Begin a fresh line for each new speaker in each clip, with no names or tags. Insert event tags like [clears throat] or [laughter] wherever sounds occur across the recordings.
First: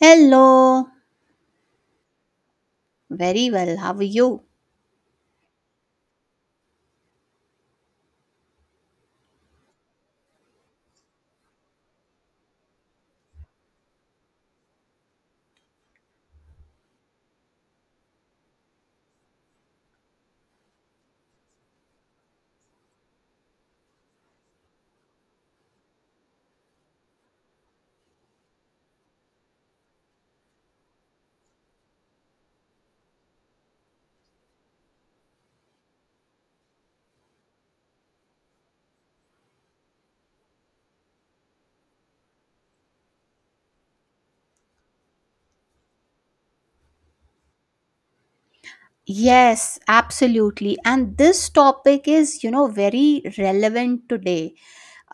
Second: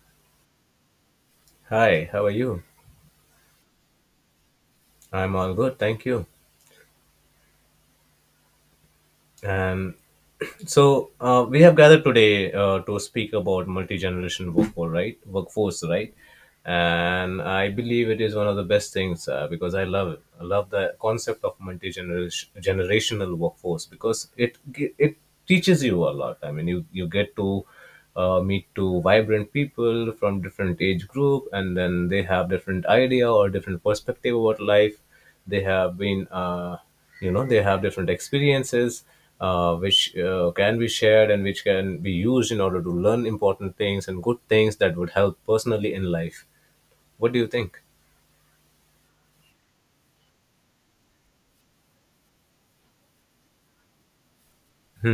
Hello.
Hi, how are you?
Very well. How are you?
I'm all good, thank you. And we have gathered today to speak about multi-generation workforce, right? Workforce, right? And I believe it is one of the best things because I love it. I love the concept of multi-generational workforce because it teaches you a lot. I mean, you get to meet two vibrant people from different age group, and then they have different idea or different perspective about life. They have been, they have different experiences, which can be shared and which can be used in order to learn important things and good things that would help personally in life. What do you think?
Yes, absolutely. And this topic is, you know, very relevant today.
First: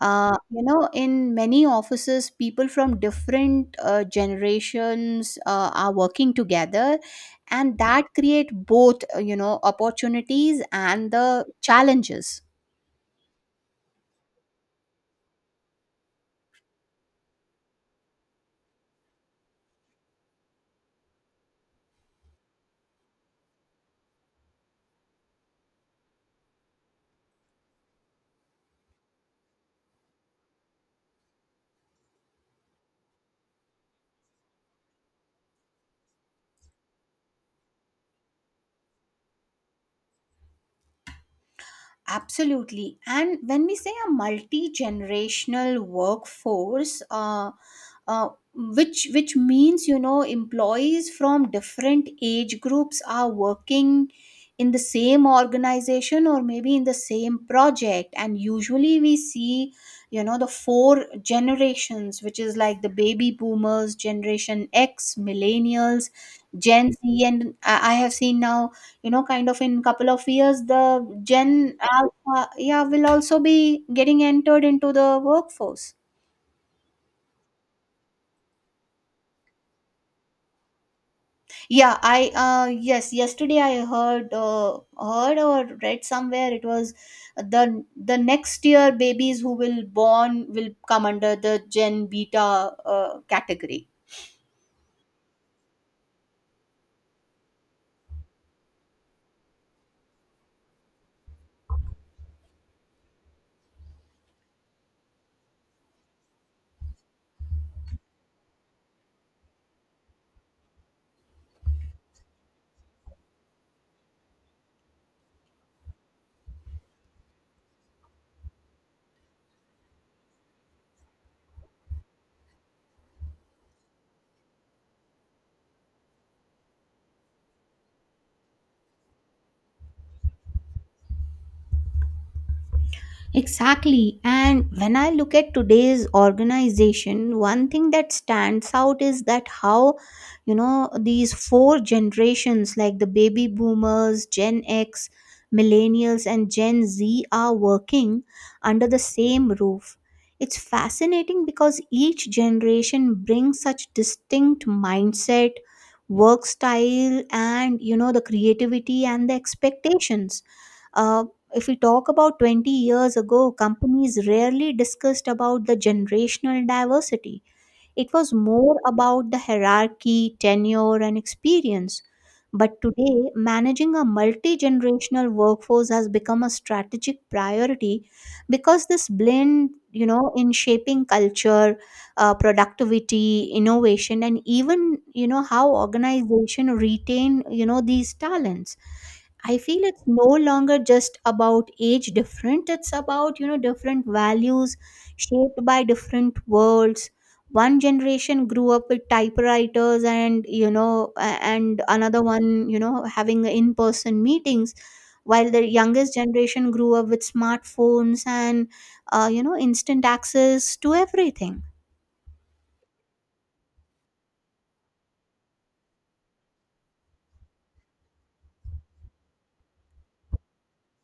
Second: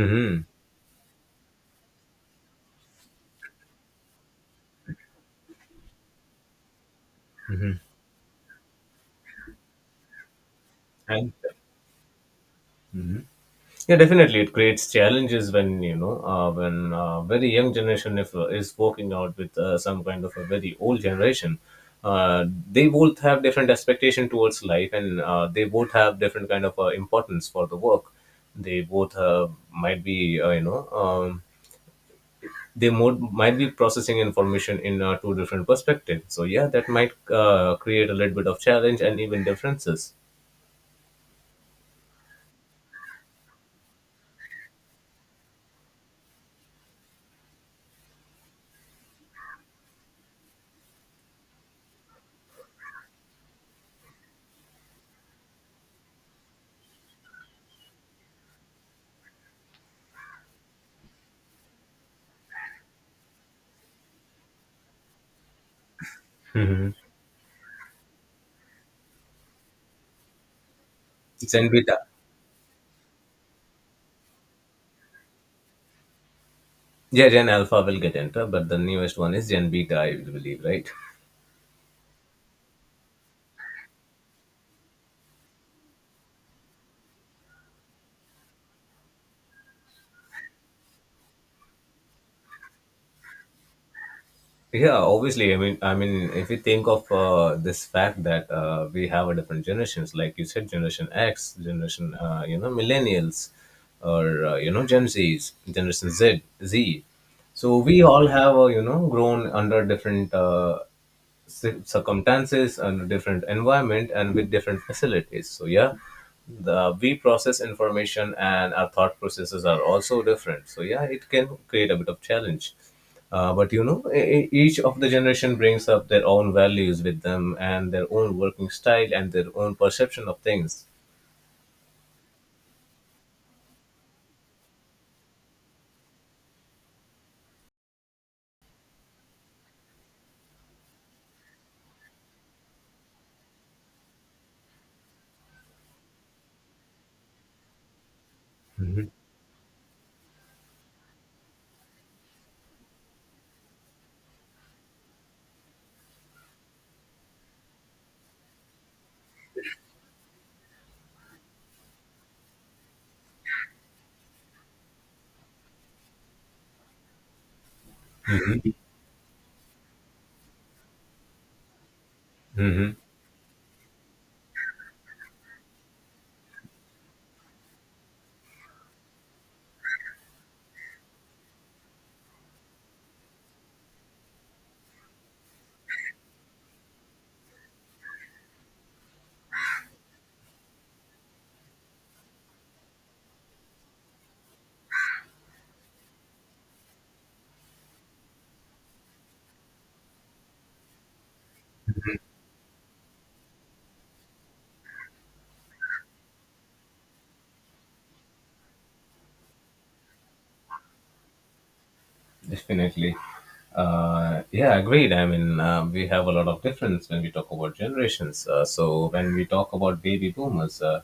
You know, in many offices, people from different generations are working together, and that create both, you know, opportunities and
and
the challenges.
Yeah, definitely, it creates challenges when you know when very young generation if is working out with some kind of a very old generation. Uh, they both have different expectation towards life, and they both have different kind of importance for the work. They both might be might be processing information in two different perspectives. So yeah, that might create a little bit of challenge and even differences.
Absolutely. And when we say a multi-generational workforce, uh, which means, you know, employees from different age groups are working in the same organization, or maybe in the same project. And usually we see, you know, the four generations, which is like the baby boomers, Generation X, millennials,
hmm
Gen Z, and I have seen now, you know, kind of in couple of years, the Gen
And with
Alpha, yeah, will also be getting entered into the workforce.
Yeah, Gen Alpha will get enter, but the newest one is Gen Beta, I believe, right?
Yeah, I yes, yesterday I heard heard or read somewhere, it was the the next year babies who will born will come under the Gen Beta category.
Yeah, obviously. I mean, if you think of this fact that we have a different generations, like you said, Generation X, Generation, Millennials, or Gen Zs, Generation Z. So we all have, grown under different circumstances and different environment and with different facilities. So yeah, the we process information and our thought processes are also different, so yeah, it can create a bit of challenge. But you know, each of the generation brings up their own values with them and their own working style and their own perception of things.
Exactly. And when I look at today's organization, one thing that stands out is that how, you know, these four generations, like the baby boomers, Gen X, millennials, and Gen Z, are working under the
hmm
same roof. It's fascinating because each generation brings such distinct mindset, work style, and, you know, the creativity and the expectations. Uh, if we talk about 20 years ago, companies rarely discussed about the generational diversity. It was more about the hierarchy, tenure, and experience. But today, managing a multi-generational workforce has become a strategic priority, because this blend, you know, in shaping culture, productivity, innovation, and even, you know, how organization retain, you know, these talents. I feel it's no longer just about age different. It's about, you know, different values shaped by different worlds. One generation grew up with typewriters and, you know, and another one, you know, having in person meetings, while the youngest generation grew up with smartphones and, you know, instant access to everything.
Definitely. Yeah, agreed. I mean, we have a lot of difference when we talk about generations. So when we talk about baby boomers,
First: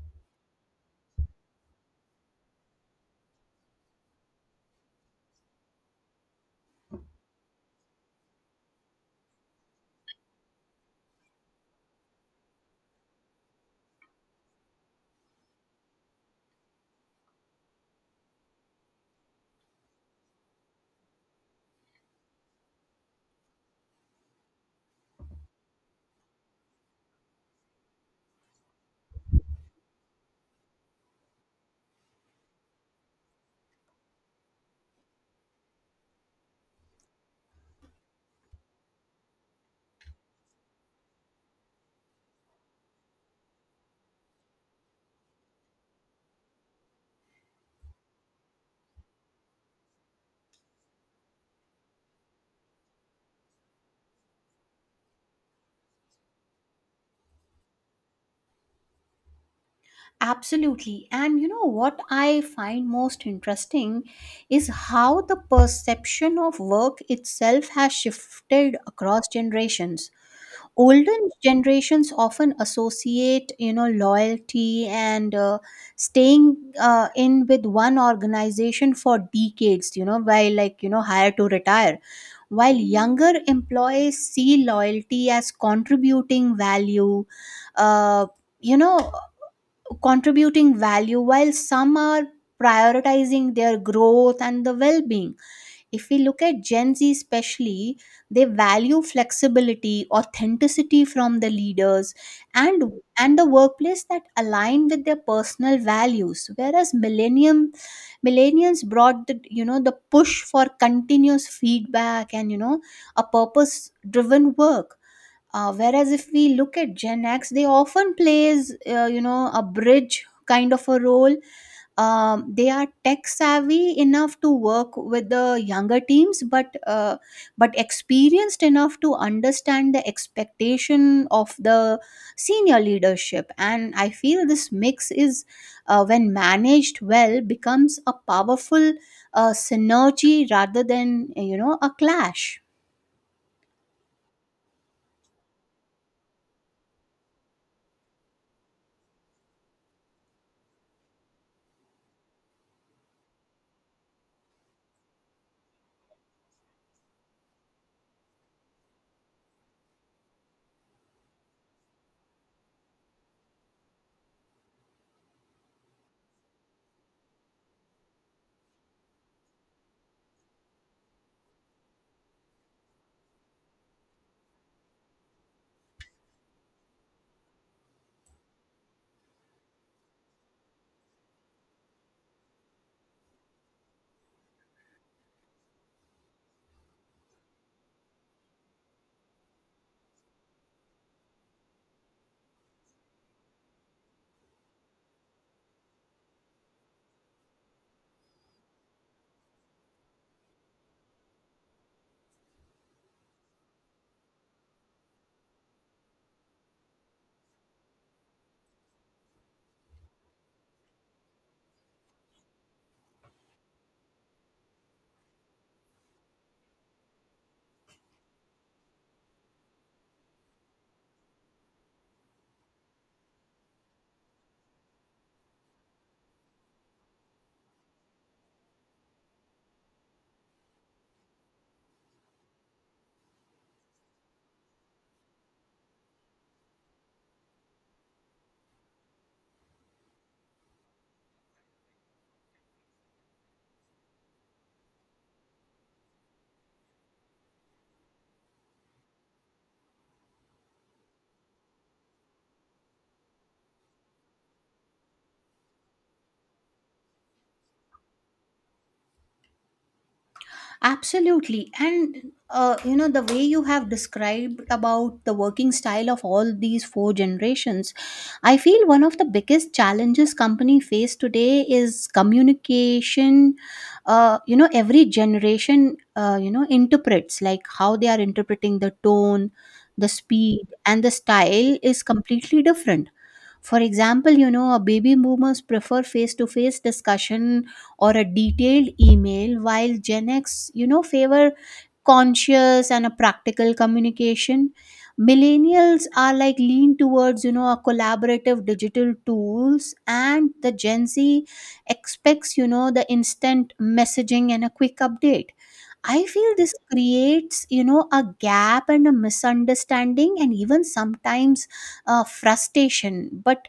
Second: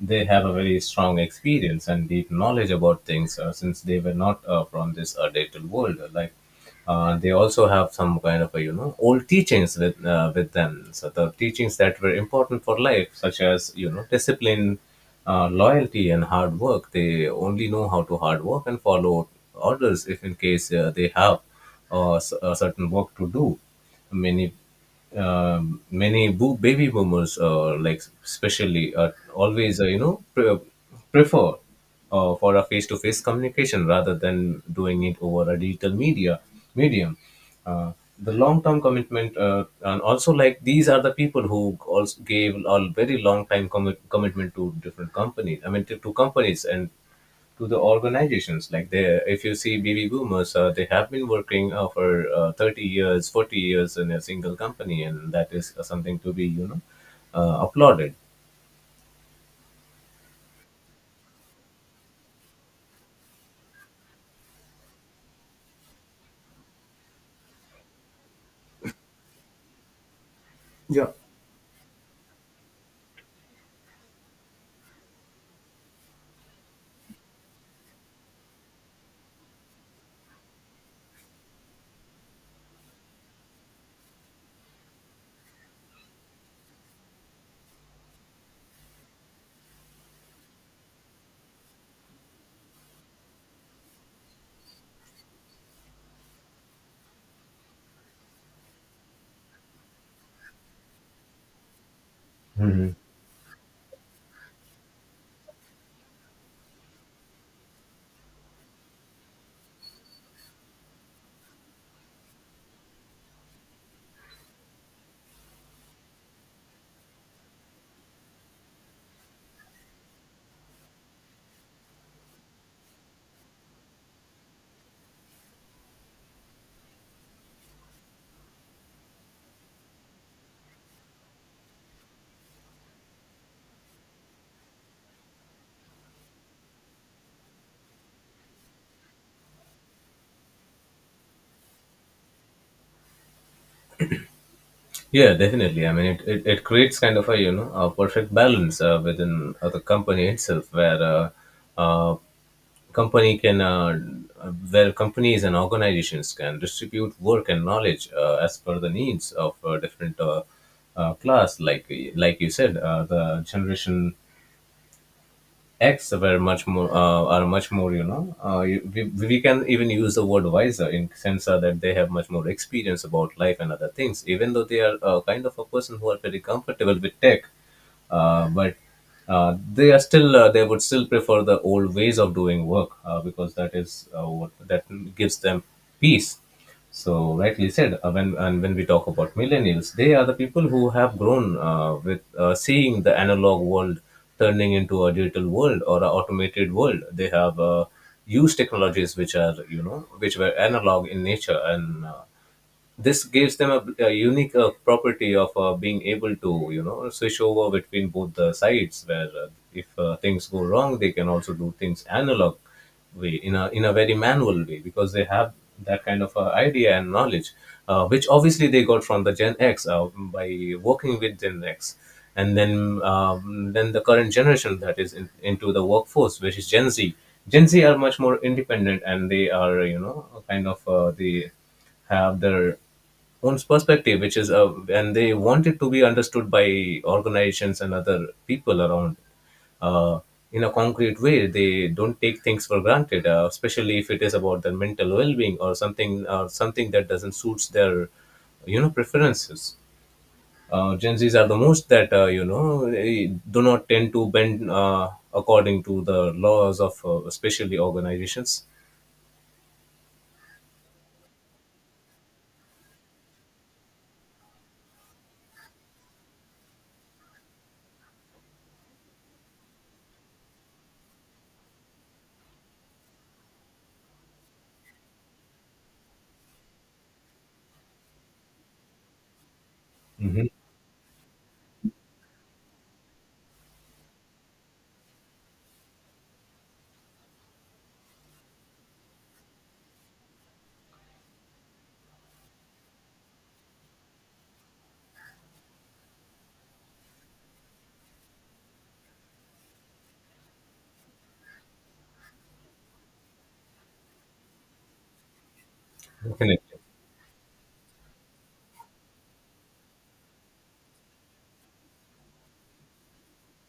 they have a very strong experience and deep knowledge about things since they were not from this digital world. Like they also have some kind of a, you know, old teachings with them. So the teachings that were important for life, such as you know, discipline, loyalty and hard work. They only know how to hard work and follow orders if in case they have a certain work to do. Many many baby boomers, like especially, always prefer for a face-to-face communication rather than doing it over a digital media medium. Uh, the long-term commitment, and also like these are the people who also gave a very long-time commitment to different companies. I mean, to companies and to the organizations. Like they, if you see baby boomers, they have been working for 30 years, 40 years in a single company, and that is something to be, applauded.
Absolutely. And you know what I find most interesting is how the perception of work itself has shifted across generations. Older generations often associate, you know, loyalty and staying in with one organization for decades, you know, while like, you know, hire to retire, while younger employees see loyalty as contributing value, uh, you know, contributing value, while some are prioritizing their growth and the well-being. If we look at Gen Z especially, they value flexibility, authenticity from the leaders, and the workplace that align with their personal values. Whereas millennium millennials brought the, you know, the push for continuous feedback and, you know, a purpose-driven work. Whereas if we look at Gen X, they often plays, you know, a bridge kind of a role. They are tech savvy enough to work with the younger teams, but experienced enough to understand the expectation of the senior leadership. And I feel this mix is, when managed well, becomes a powerful synergy rather than, you know, a clash.
Yeah, definitely. I mean, it creates kind of a, you know, a perfect balance within the company itself, where uh, company can where companies and organizations can distribute work and knowledge as per the needs of different class, like you said, the generation X were much more are much more, you know, we can even use the word wiser in sense that they have much more experience about life and other things, even though they are kind of a person who are very comfortable with tech. But They are still they would still prefer the old ways of doing work because that is what that gives them peace. So rightly said. When and when we talk about millennials, they are the people who have grown with seeing the analog world turning into a digital world or an automated world. They have used technologies which are, you know, which were analog in nature, and this gives them a unique property of being able to, you know, switch over between both the sides, where if things go wrong, they can also do things analog way in a, in a very manual way, because they have that kind of idea and knowledge, which obviously they got from the Gen X by working with Gen X. And then the current generation that is into the workforce, which is Gen Z. Gen Z are much more independent and they are, you know, kind of the have their own perspective, which is and they want it to be understood by organizations and other people around, uh, in a concrete way. They don't take things for granted, especially if it is about their mental well-being or something, or something that doesn't suits their, you know, preferences. Gen Zs are the most that, you know, they do not tend to bend according to the laws of, especially organizations.
Absolutely. And you know, the way you have described about the working style of all these four generations, I feel one of the biggest challenges company face today is communication. You know, every generation, you know, interprets, like how they are interpreting the tone, the
Mm-hmm.
speed, and the style is completely different. For example, you know, a baby boomers prefer face to face discussion or a detailed email, while Gen X, you know, favor conscious and a practical communication. Millennials are like lean towards, you know, a collaborative digital tools, and the Gen Z expects, you know, the instant messaging and a quick update. I feel
Definitely.
this creates, you know, a gap and a misunderstanding and even sometimes frustration. But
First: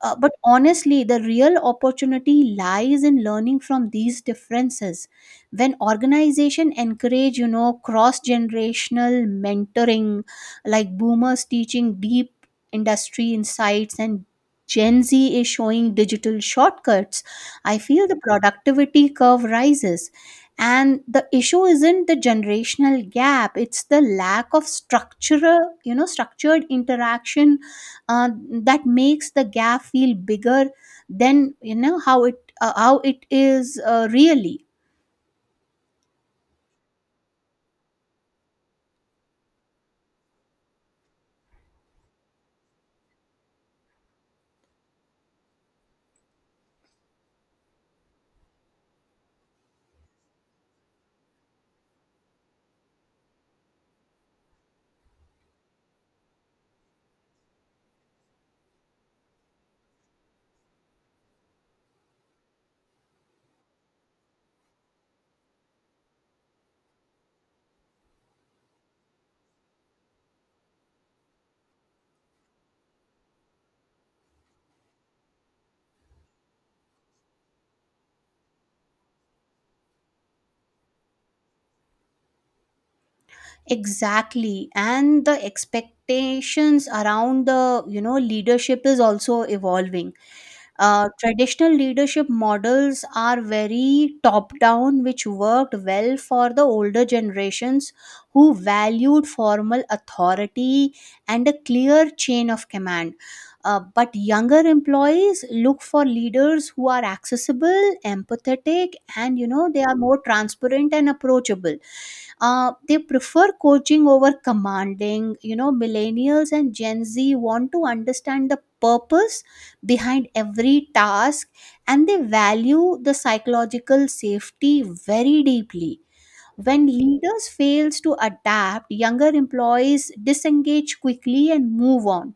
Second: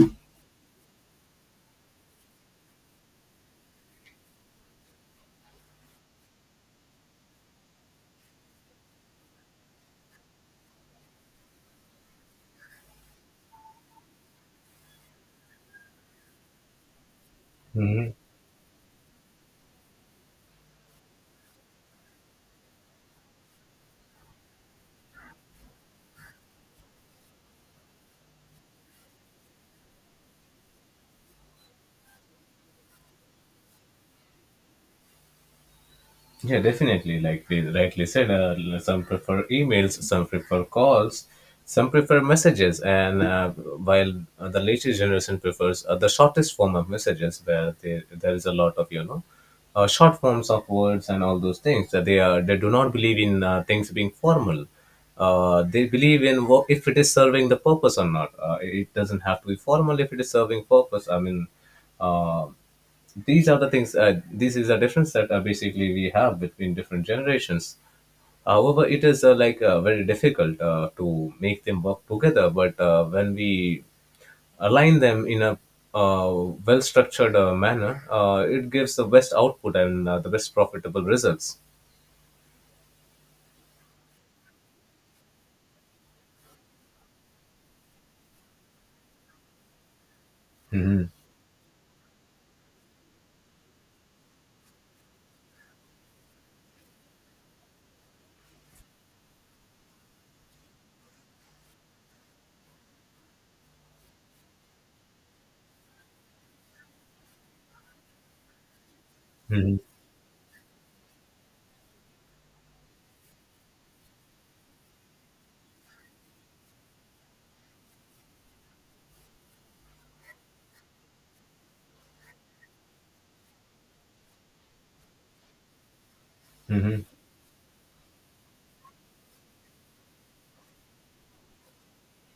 uh, But honestly, the real opportunity lies in learning from these differences. When organization encourage, you know, cross-generational mentoring, like boomers teaching deep industry insights and Gen Z is showing digital shortcuts, I feel
Mhm.
the productivity curve rises, and the issue isn't the generational gap, it's the lack of structural, you know, structured interaction that makes the gap feel bigger than, you know, how it is really.
Yeah, definitely. Like we rightly said, some prefer emails, some prefer calls, some prefer messages, and while the latest generation prefers the shortest form of messages, where they, there is a lot of, you know, short forms of words and all those things. That they are, they do not believe in things being formal. They believe in if it is serving the purpose or not. It doesn't have to be formal if it is serving purpose. I mean. Uh, these are the things This is a difference that basically we have between different generations. However, it is very difficult to make them work together, but when we align them in a uh, well structured manner, it gives the best output and the best profitable results.
Exactly. And the expectations around the, you know, leadership is also evolving.
hmm
Traditional leadership models are very top down, which worked well for the older generations who valued formal authority and a clear chain of command. But younger employees look for leaders who are accessible, empathetic, and, you know,
hmm
they are more transparent and approachable. They prefer coaching over commanding. You know, millennials and Gen Z want to understand the purpose behind every task, and they value the psychological safety very deeply. When
hmm
leaders fails to adapt, younger employees disengage quickly and move on.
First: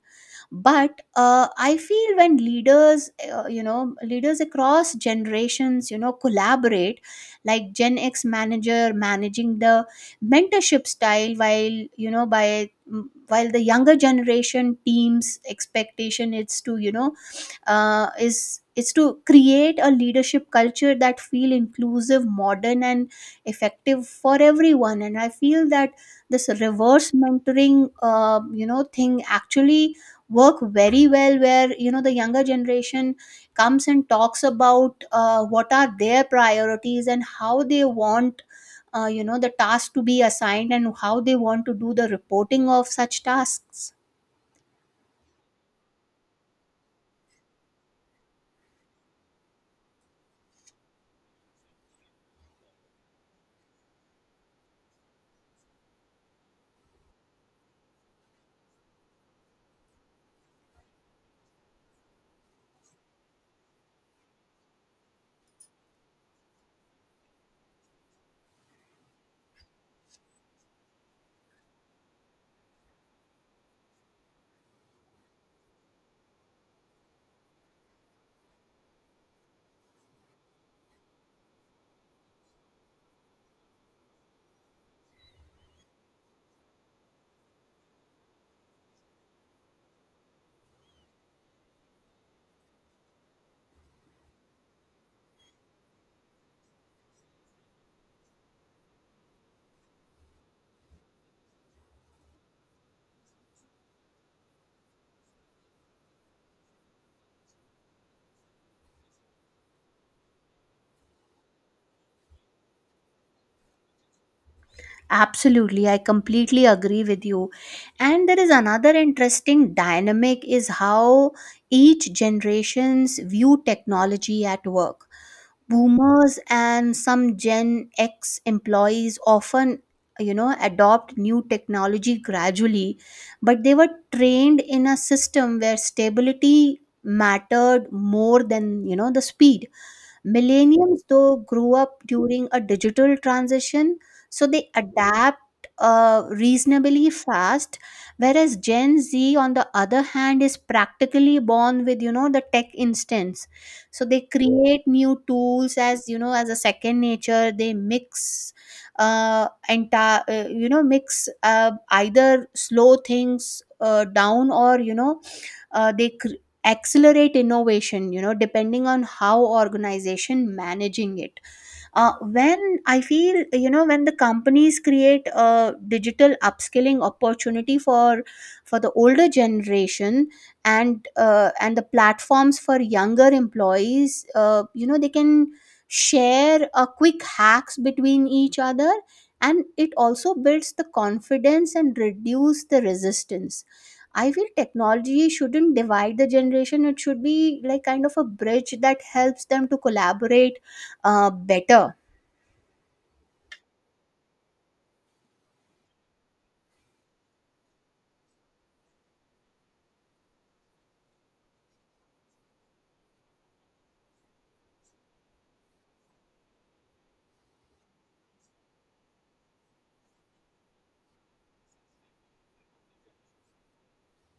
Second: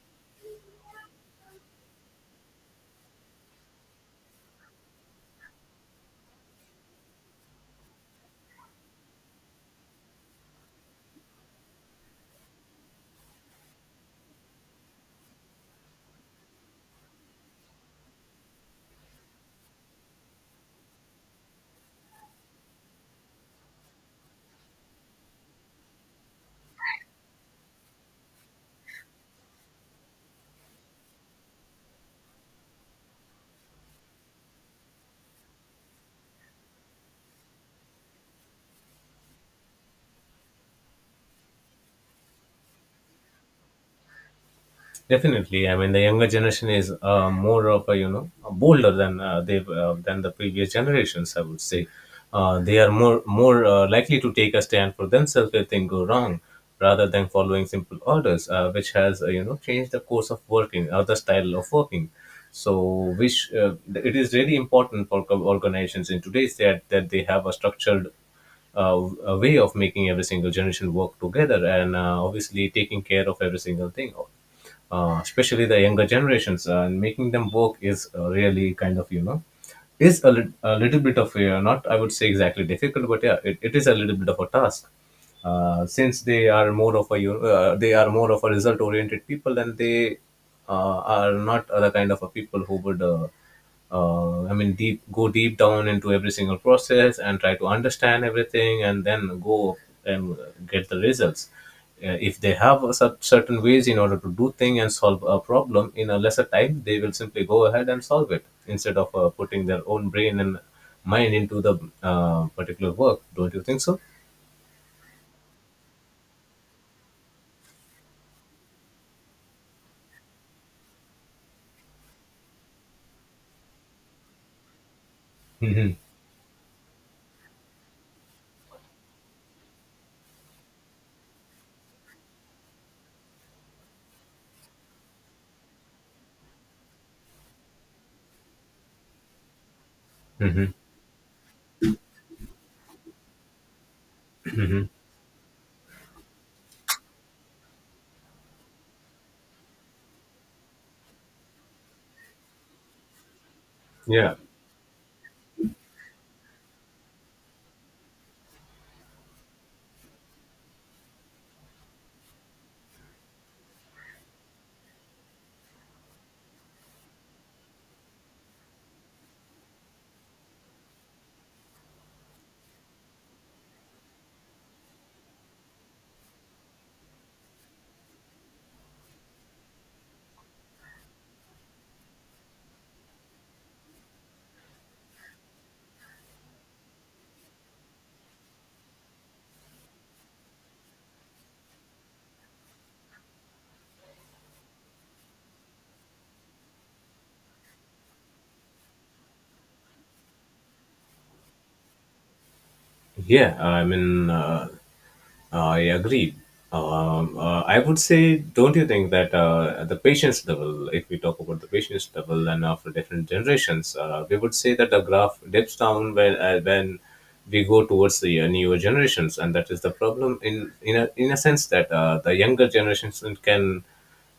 But I feel when leaders you know, leaders across generations, you know, collaborate, like Gen X manager managing the mentorship style while, you know, while the younger generation teams expectation is to, you know, is to create a leadership culture that feel inclusive, modern, and effective for everyone. And I feel that this reverse mentoring, you know, thing actually work very well, where, you know, the younger generation comes and talks about what are their priorities and how they want, you know, the task to be assigned and how they want to do the reporting of such tasks.
Definitely. I mean, the younger generation is more of a, you know, bolder than they than the previous generations. I would say they are more likely to take a stand for themselves if things go wrong, rather than following simple orders, which has you know, changed the course of working or the style of working. So, which it is really important for organizations in today's that they have a structured a way of making every single generation work together, and obviously taking care of every single thing, especially the younger generations, and making them work is really kind of, you know, is a, a little bit of a, not I would say exactly difficult, but yeah, it is a little bit of a task. Since they are more of a, you know, they are more of a result oriented people, and they are not other kind of a people who would. I mean, deep down into every single process and try to understand everything, and then go and get the results. If they have a certain ways in order to do thing and solve a problem in a lesser time, they will simply go ahead and solve it instead of putting their own brain and mind into the particular work. Don't you think so?
Absolutely, I completely agree with you. And there is another interesting dynamic is how each generations view technology at work.
Mm-hmm.
Boomers and some Gen X employees often, you know, adopt new technology gradually, but they were trained in a system where stability mattered more than, you know, the speed.
Mm-hmm.
Millennials, though, grew up during a digital transition, so they adapt reasonably fast. Whereas Gen Z, on the other hand, is practically born with, you know, the tech instance. So they
Yeah,
create new tools as, you know, as a second nature. They mix entire, you know, mix, either slow things down, or, you know, uh, they cr- accelerate innovation, you know, depending on how organization managing it. When I feel, you know, when the companies create a digital upskilling opportunity for the older generation, and the platforms for younger employees, you know, they can share a quick hacks between each other, and it also builds the confidence and reduce the resistance. I feel technology shouldn't divide the generation, it should be like kind of a bridge that helps them to collaborate better.
yeah. I mean. I agree. I would say, don't you think that at the patient's level, if we talk about the patient's level and after different generations, we would say that the graph dips down when we go towards the newer generations, and that is the problem in a sense that the younger generations can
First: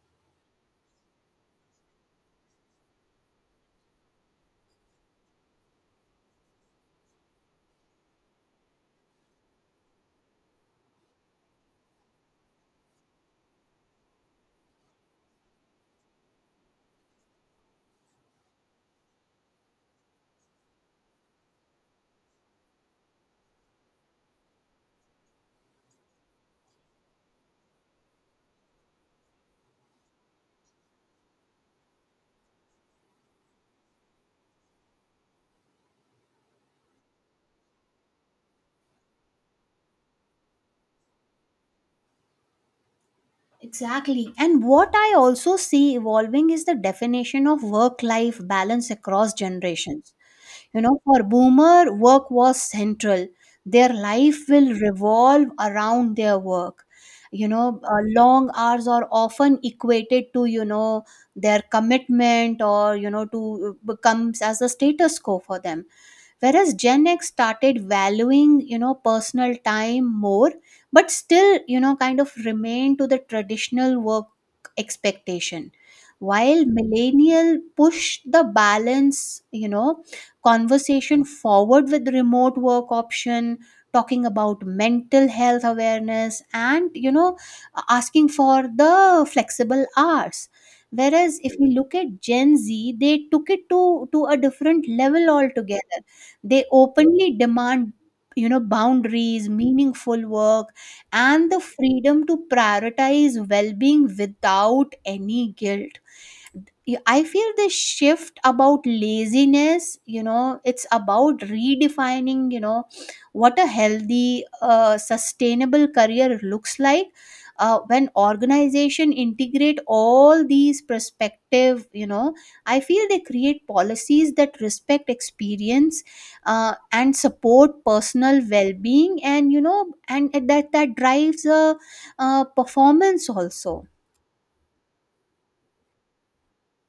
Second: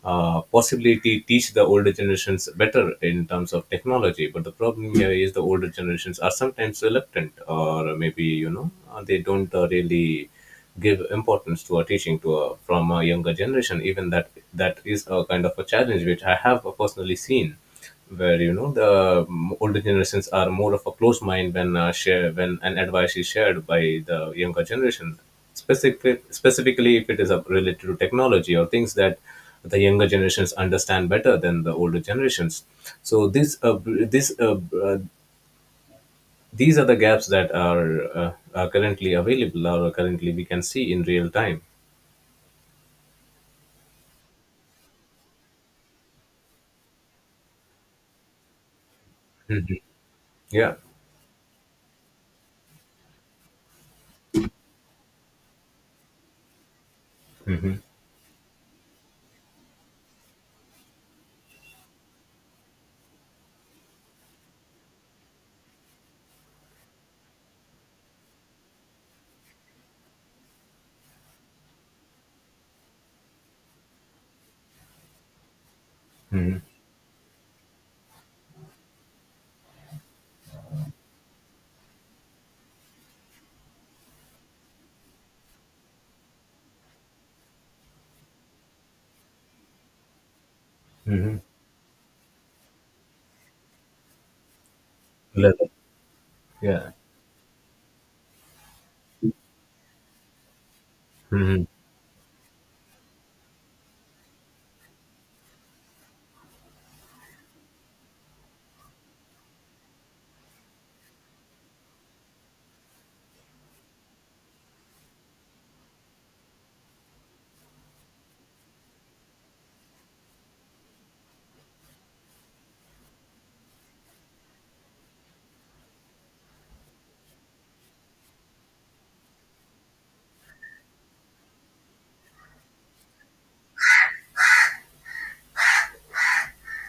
possibly teach the older generations better in terms of technology. But the problem here is the older generations are sometimes reluctant, or maybe you know they don't really give importance to a teaching to a, from a younger generation. Even that that is a kind of a challenge which I have personally seen, where you know, the older generations are more of a close mind when share when an advice is shared by the younger generation, specifically if it is related to technology or things that the younger generations understand better than the older generations. So this b- this b- these are the gaps that are currently available or currently we can see in real time.
Exactly. And what I also see evolving is the definition of work life balance across generations.
Yeah.
You know, for boomer, work was central. Their life will revolve around their work. You know, long hours are often equated to, you know, their commitment, or, you know, to becomes as a status quo for them. Whereas Gen X started valuing, you know, personal time more, but still, you know, kind of remained to the traditional work expectation. While millennial push the balance, you know, conversation forward with remote work option, talking about mental health awareness, and, you know, asking for the flexible hours. Whereas
hmm
if we look at Gen Z, they took it to a different level
Leather.
altogether. They
Yeah.
openly demand, you know, boundaries, meaningful work, and the
hmm
freedom to prioritize well-being without any guilt. Yeah, I feel this shift about laziness, you know, it's about redefining, you know, what a healthy, sustainable career looks like. When organization integrate all these perspective, you know, I feel they create policies that respect experience and support personal well-being, and, you know, and that drives a, performance also.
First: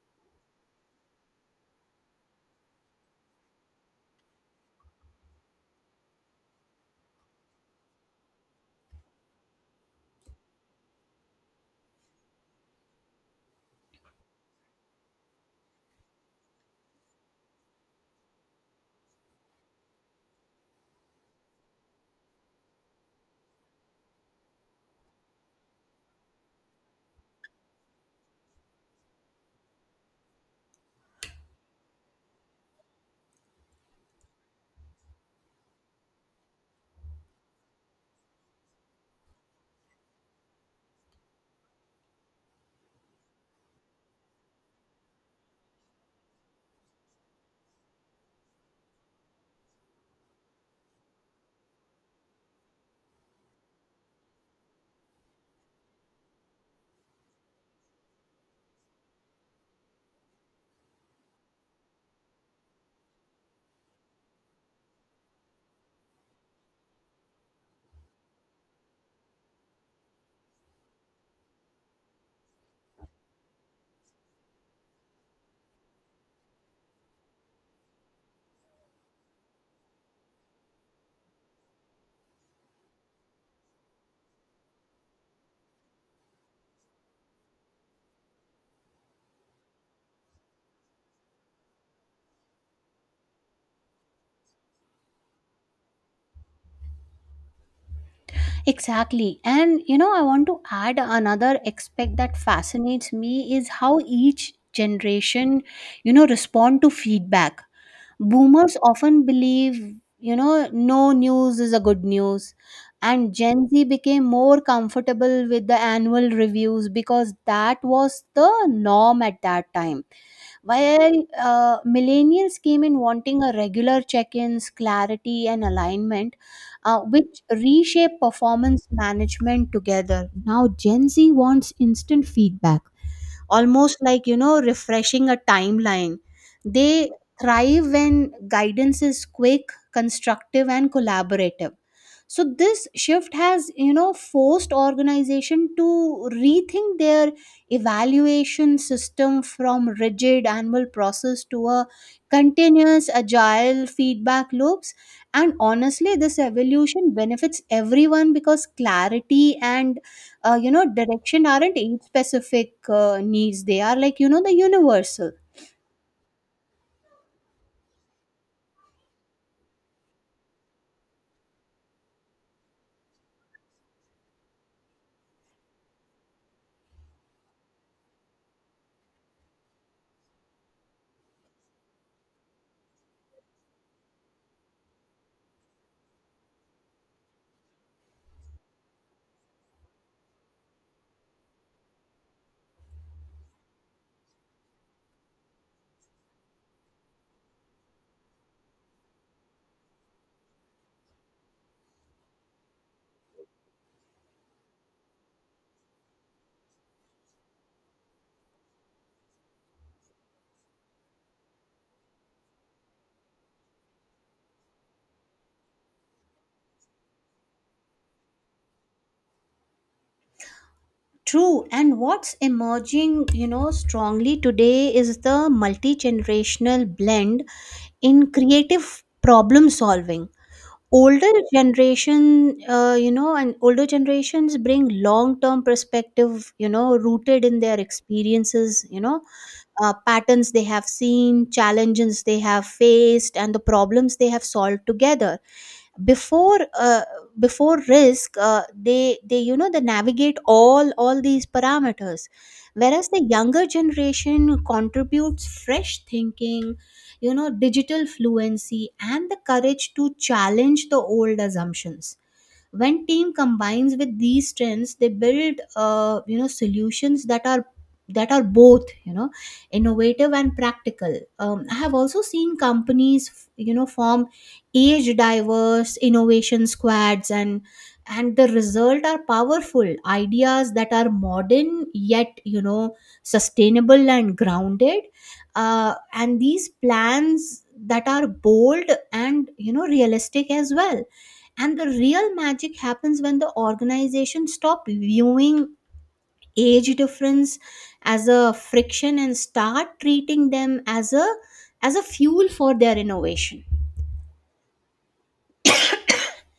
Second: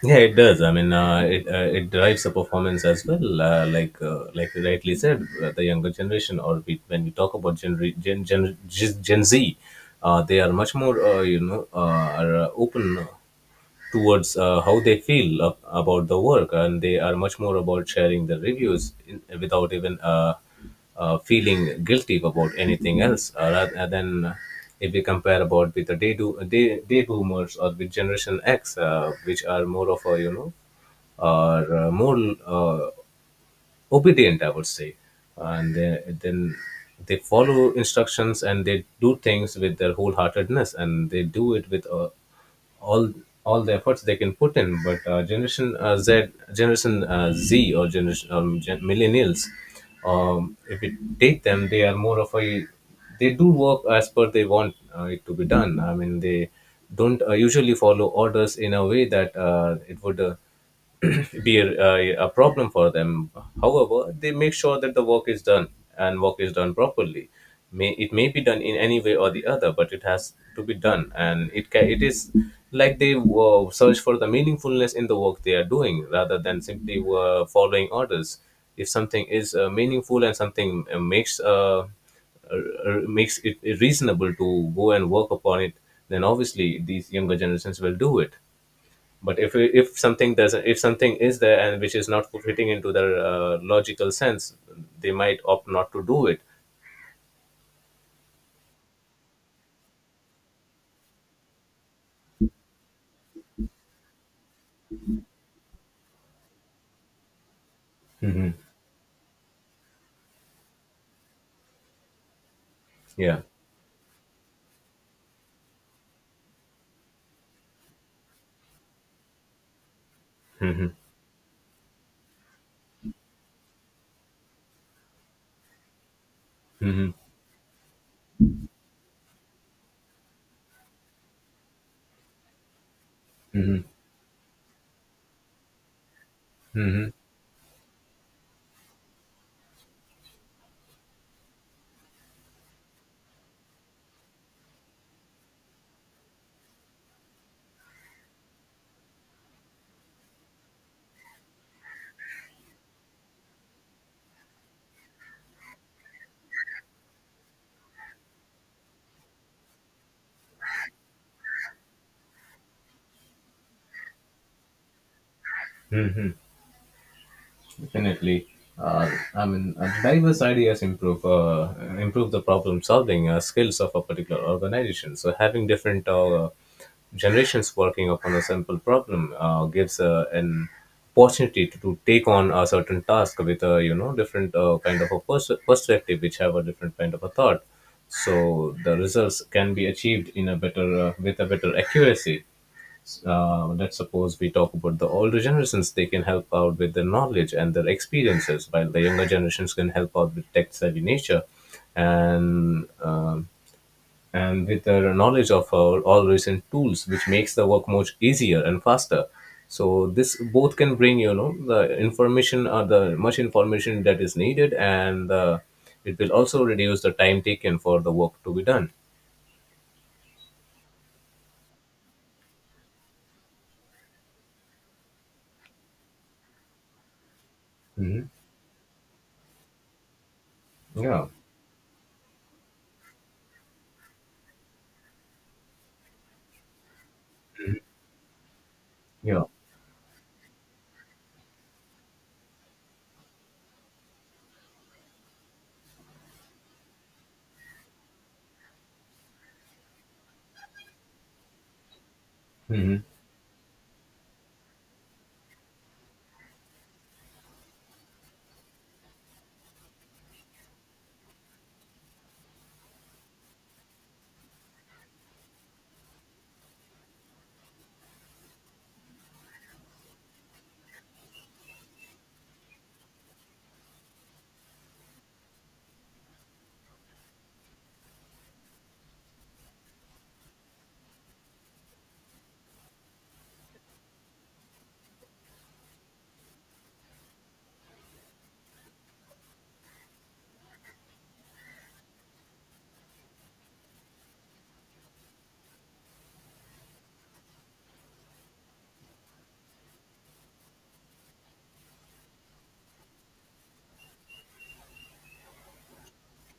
Yeah, it does. I mean, it it drives the performance as well. Like like you rightly said, the younger generation, or we, when we talk about Gen Re- Gen Gen, Gen Z, they are much more are open towards how they feel about the work, and they are much more about sharing the reviews in, without even feeling guilty about anything else, rather than if we compare about with the day boomers or with generation x, which are more of a, you know, are more, uh, obedient, I would say, and then they follow instructions and they do things with their wholeheartedness, and they do it with all all the efforts they can put in. But generation Z, or generation millennials, if you take them, they are more of a, they do work as per they want it to be done. I mean, they don't usually follow orders in a way that it would. [clears throat] Be a problem for them. However, they make sure that the work is done and work is done properly. It may be done in any way or the other, but it has to be done, and it is like they search for the meaningfulness in the work they are doing rather than simply following orders. If something is meaningful and something makes it reasonable to go and work upon it, then obviously these younger generations will do it. But if something doesn't, if something is there and which is not fitting into their logical sense, they might opt not to do it.
Exactly. And you know, I want to add another aspect that fascinates me is how each generation, you know, respond to feedback. Boomers often believe, you know, no news is a good news. And
Yeah.
Gen Z became more comfortable with the annual reviews because that was the norm at that time, while millennials came in wanting a regular check ins, clarity, and alignment, which reshape performance management together. Now, Gen Z wants instant feedback, almost like, you know, refreshing a timeline. They thrive when guidance is quick, constructive, and collaborative, so this shift has forced organization to rethink their evaluation system from rigid annual process to a continuous agile feedback loops. And honestly, this evolution benefits everyone because clarity and direction aren't age specific needs. They are like the universal.
Definitely. I mean, diverse ideas improve the problem solving skills of a particular organization. So having different generations working upon a simple problem gives an opportunity to take on a certain task with a, you know, different kind of a perspective, which have a different kind of a thought. So the results can be achieved in a better, with a better accuracy. Let's suppose we talk about the older generations, they can help out with their knowledge and their experiences, while the younger generations can help out with tech savvy nature and, um, and with their knowledge of our all recent tools, which makes the work much easier and faster. So this both can bring, you know, the information or the much information that is needed, and it will also reduce the time taken for the work to be done.
True, and what's emerging, strongly today is the multi generational blend in creative problem solving.
Yeah.
older generation Older generations bring long term perspective rooted in their experiences
Yeah.
Patterns they have seen, challenges they have faced, and the problems they have solved together before. Before risk, they you know they navigate all these parameters,
Mhm.
whereas the younger generation contributes fresh thinking, digital fluency, and the courage to challenge the old assumptions. When team combines with these strengths, they build solutions that are both innovative and practical. I have also seen companies form age diverse innovation squads, and the result are powerful ideas that are modern yet sustainable and grounded, and these plans that are bold and realistic as well. And the real magic happens when the organization stop viewing age difference as a friction and start treating them as a fuel for their innovation.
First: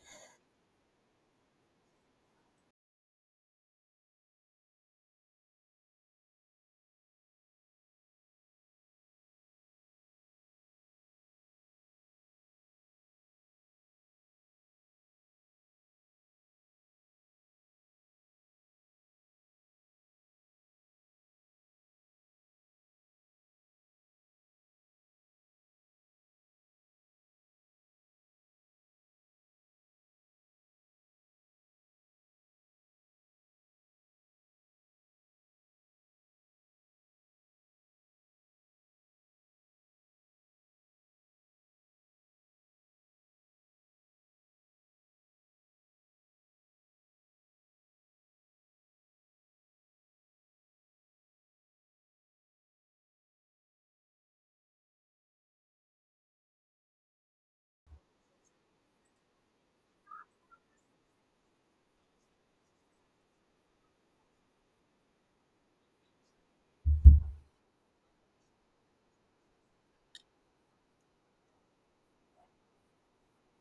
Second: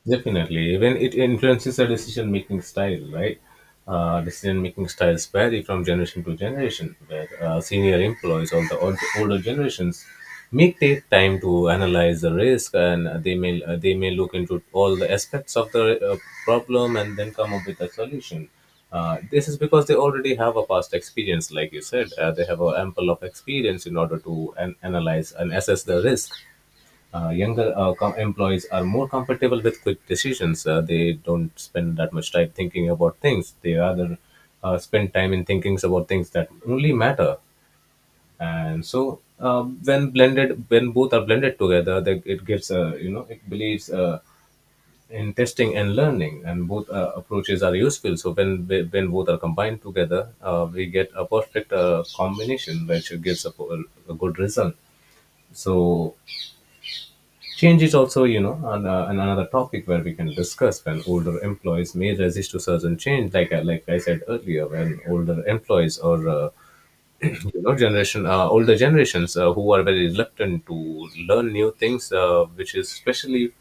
Definitely. Even it influences the decision making style, right? Decision making styles vary from generation to generation, where senior employees or the older generations may take time to analyze the risk, and they may look into all the aspects of the problem and then come up with a solution. This is because they already have a past experience, like you said. They have a ample of experience in order to analyze and assess the risk. Younger employees are more comfortable with quick decisions. They don't spend that much time thinking about things. They rather spend time in thinking about things that only matter. And so, when blended, when both are blended together, it gives a, you know, it believes in testing and learning, and both approaches are useful. So when both are combined together, we get a perfect combination which gives a good result. So change is also, you know, an another topic where we can discuss, when older employees may resist to certain change, like like I said earlier, when older employees or you know generation older generations who are very reluctant to learn new things, which is especially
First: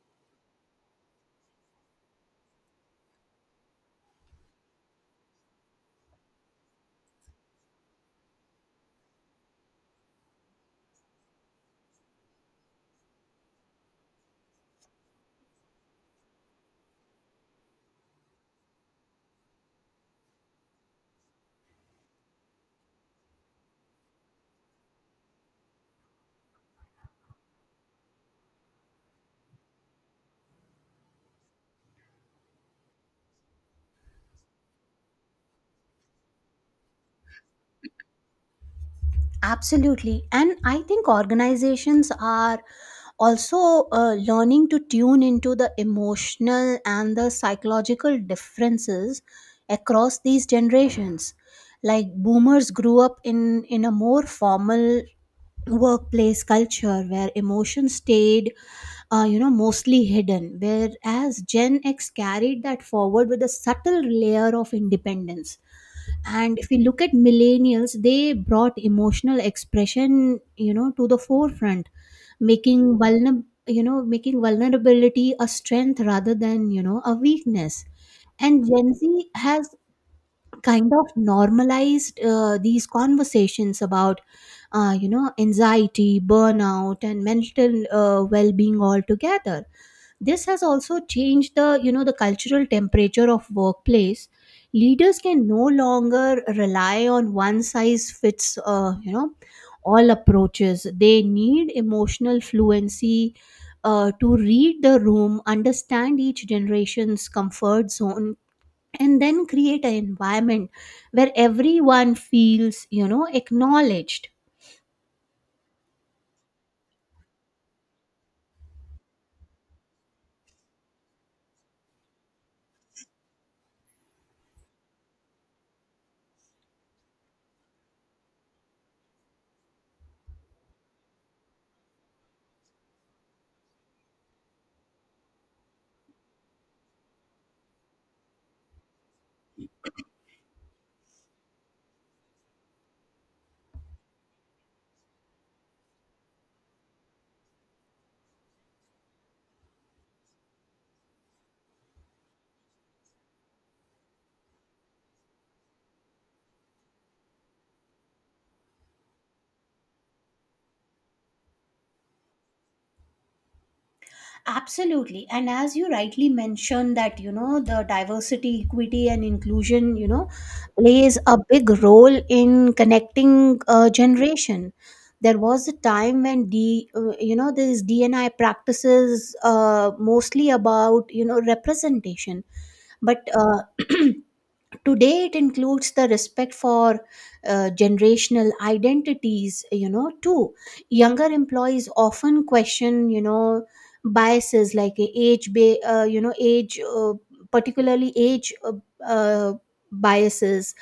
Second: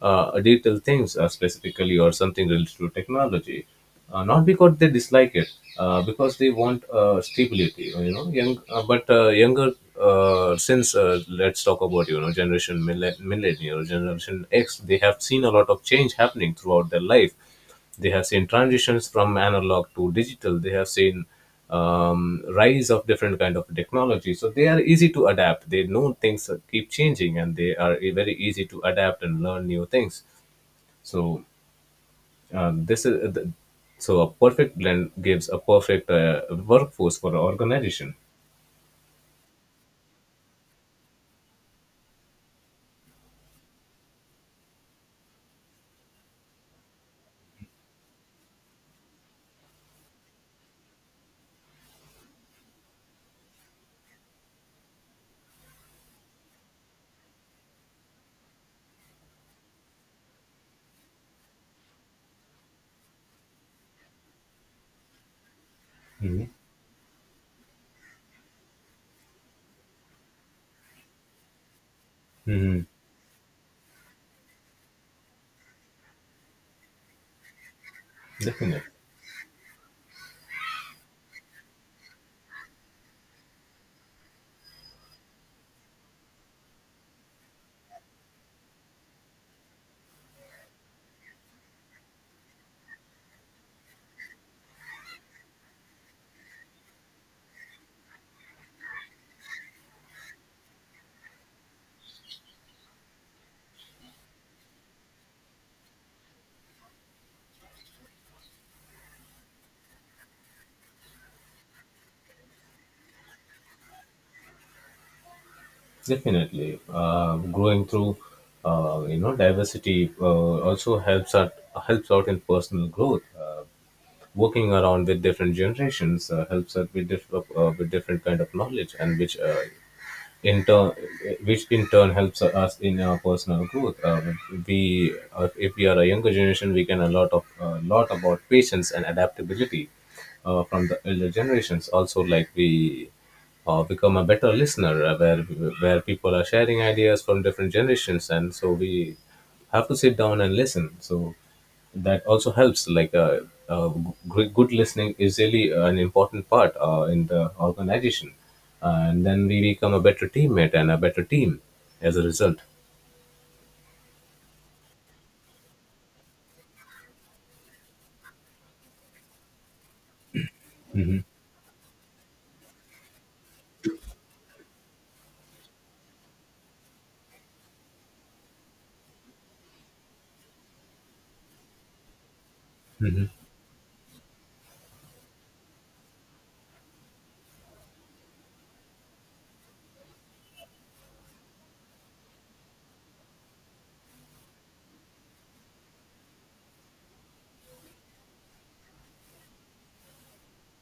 digital things specifically, or something related to technology, not because they dislike it, because they want stability, you know. Young uh, but uh, younger, since let's talk about, you know, generation millennial, generation x, they have seen a lot of change happening throughout their life. They have seen transitions from analog to digital. They have seen rise of different kind of technology. So they are easy to adapt. They know things keep changing, and they are very easy to adapt and learn new things. So um, this is the, a perfect blend gives a perfect workforce for an organization.
Absolutely. And I think organizations are also learning to tune into the emotional and the psychological differences across these generations. Like boomers grew up in a more formal workplace culture where emotions stayed mostly hidden, whereas Gen X carried that forward with a subtle layer of independence.
Hmm.
And if we look at millennials, they brought emotional expression to the forefront,
Hmm.
making vulnerability a strength rather than a weakness. And
Definitely,
Gen Z has kind of normalized these conversations about anxiety, burnout, and mental well-being altogether. This has also changed the you know the cultural temperature of workplace. Leaders can no longer rely on one size fits all approaches. They need emotional fluency to read the room, understand each generation's comfort zone, and then create an environment where everyone feels acknowledged.
definitely. Growing through, you know, diversity also helps out in personal growth. Working around with different generations helps us with, with different kind of knowledge, and which in turn, helps us in our personal growth. We If we are a younger generation, we can a lot about patience and adaptability from the elder generations also. Like, we become a better listener, where people are sharing ideas from different generations, and so we have to sit down and listen. So that also helps. Uh, Good listening is really an important part in the organization. And then we become a better teammate and a better team as a result.
Absolutely. And as you rightly mentioned that the diversity, equity and inclusion plays a big role in connecting a generation. There was a time when d you know these DNI practices mostly about representation, but
Hmm.
[clears throat] today it includes the respect for generational identities too. Younger employees often question biases, like a age ba- you know age, particularly age uh, biases,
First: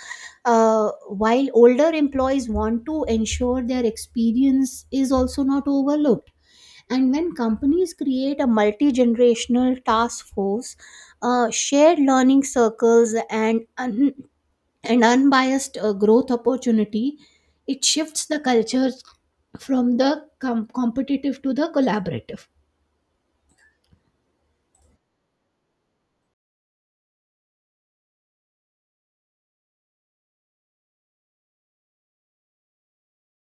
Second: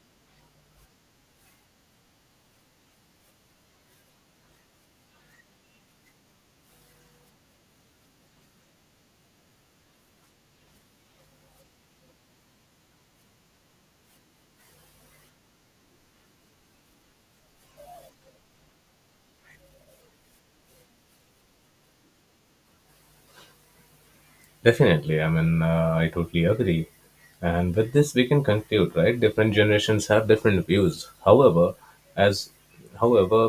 while older employees want to ensure their experience is also not overlooked. And when companies create a multi-generational task force, shared learning circles, and unbiased growth opportunity, it shifts the cultures from the competitive to the collaborative.
Definitely, I mean, I totally agree. And with this we can conclude, right? Different generations have different views. However as however,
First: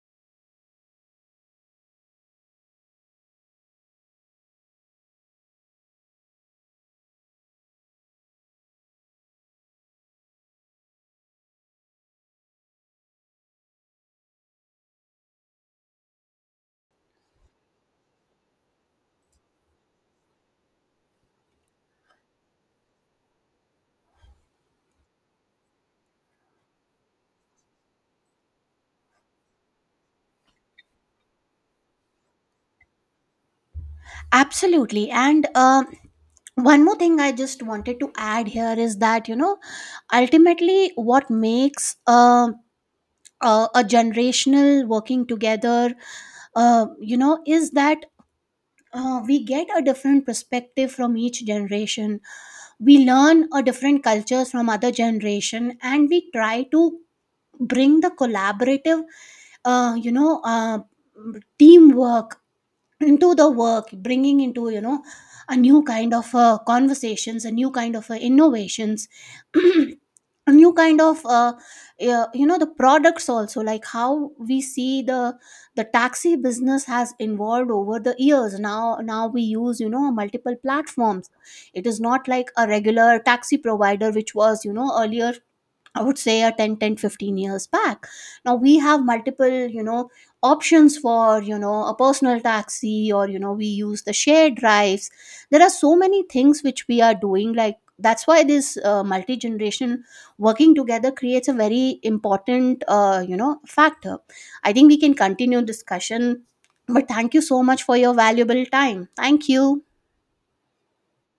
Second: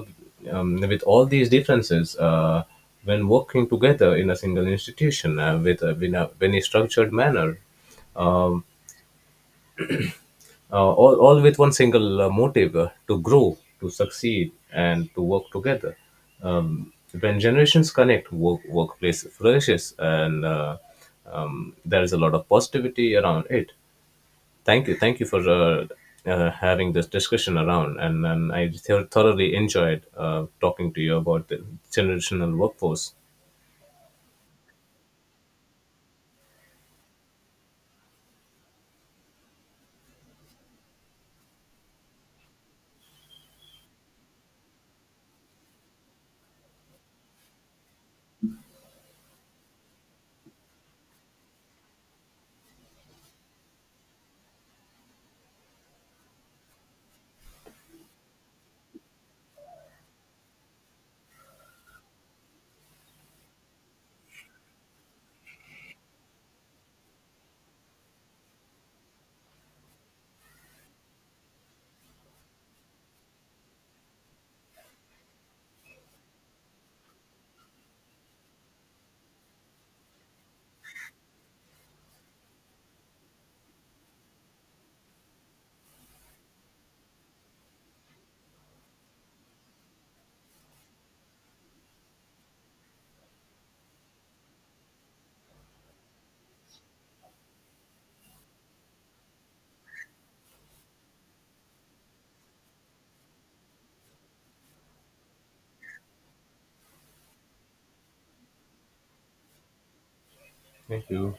with all these differences, when working together in a single institution, in a very structured manner, all with one single motive, to grow, to succeed, and to work together. Um, when generations connect, workplace flourishes, and there is a lot of positivity around it. Thank you for having this discussion around, and I thoroughly enjoyed talking to you about the generational workforce.
Absolutely. And one more thing I just wanted to add here is that, ultimately what makes a, a generational working together, is that we get a different perspective from each generation. We learn a different cultures from other generation, and we try to bring the collaborative uh, you know uh, teamwork into the work, bringing into a new kind of conversations, a new kind of innovations, [clears throat] a new kind of the products also. Like how we see the taxi business has evolved over the years. Now we use multiple platforms. It is not like a regular taxi provider which was earlier, I would say, a 15 years back. Now we have multiple options for a personal taxi, or we use the shared drives. There are so many things which we are doing. Like, that's why this multi generation working together creates a very important factor. I think we can continue discussion. But thank you so much for your valuable time. Thank you.
Thank you.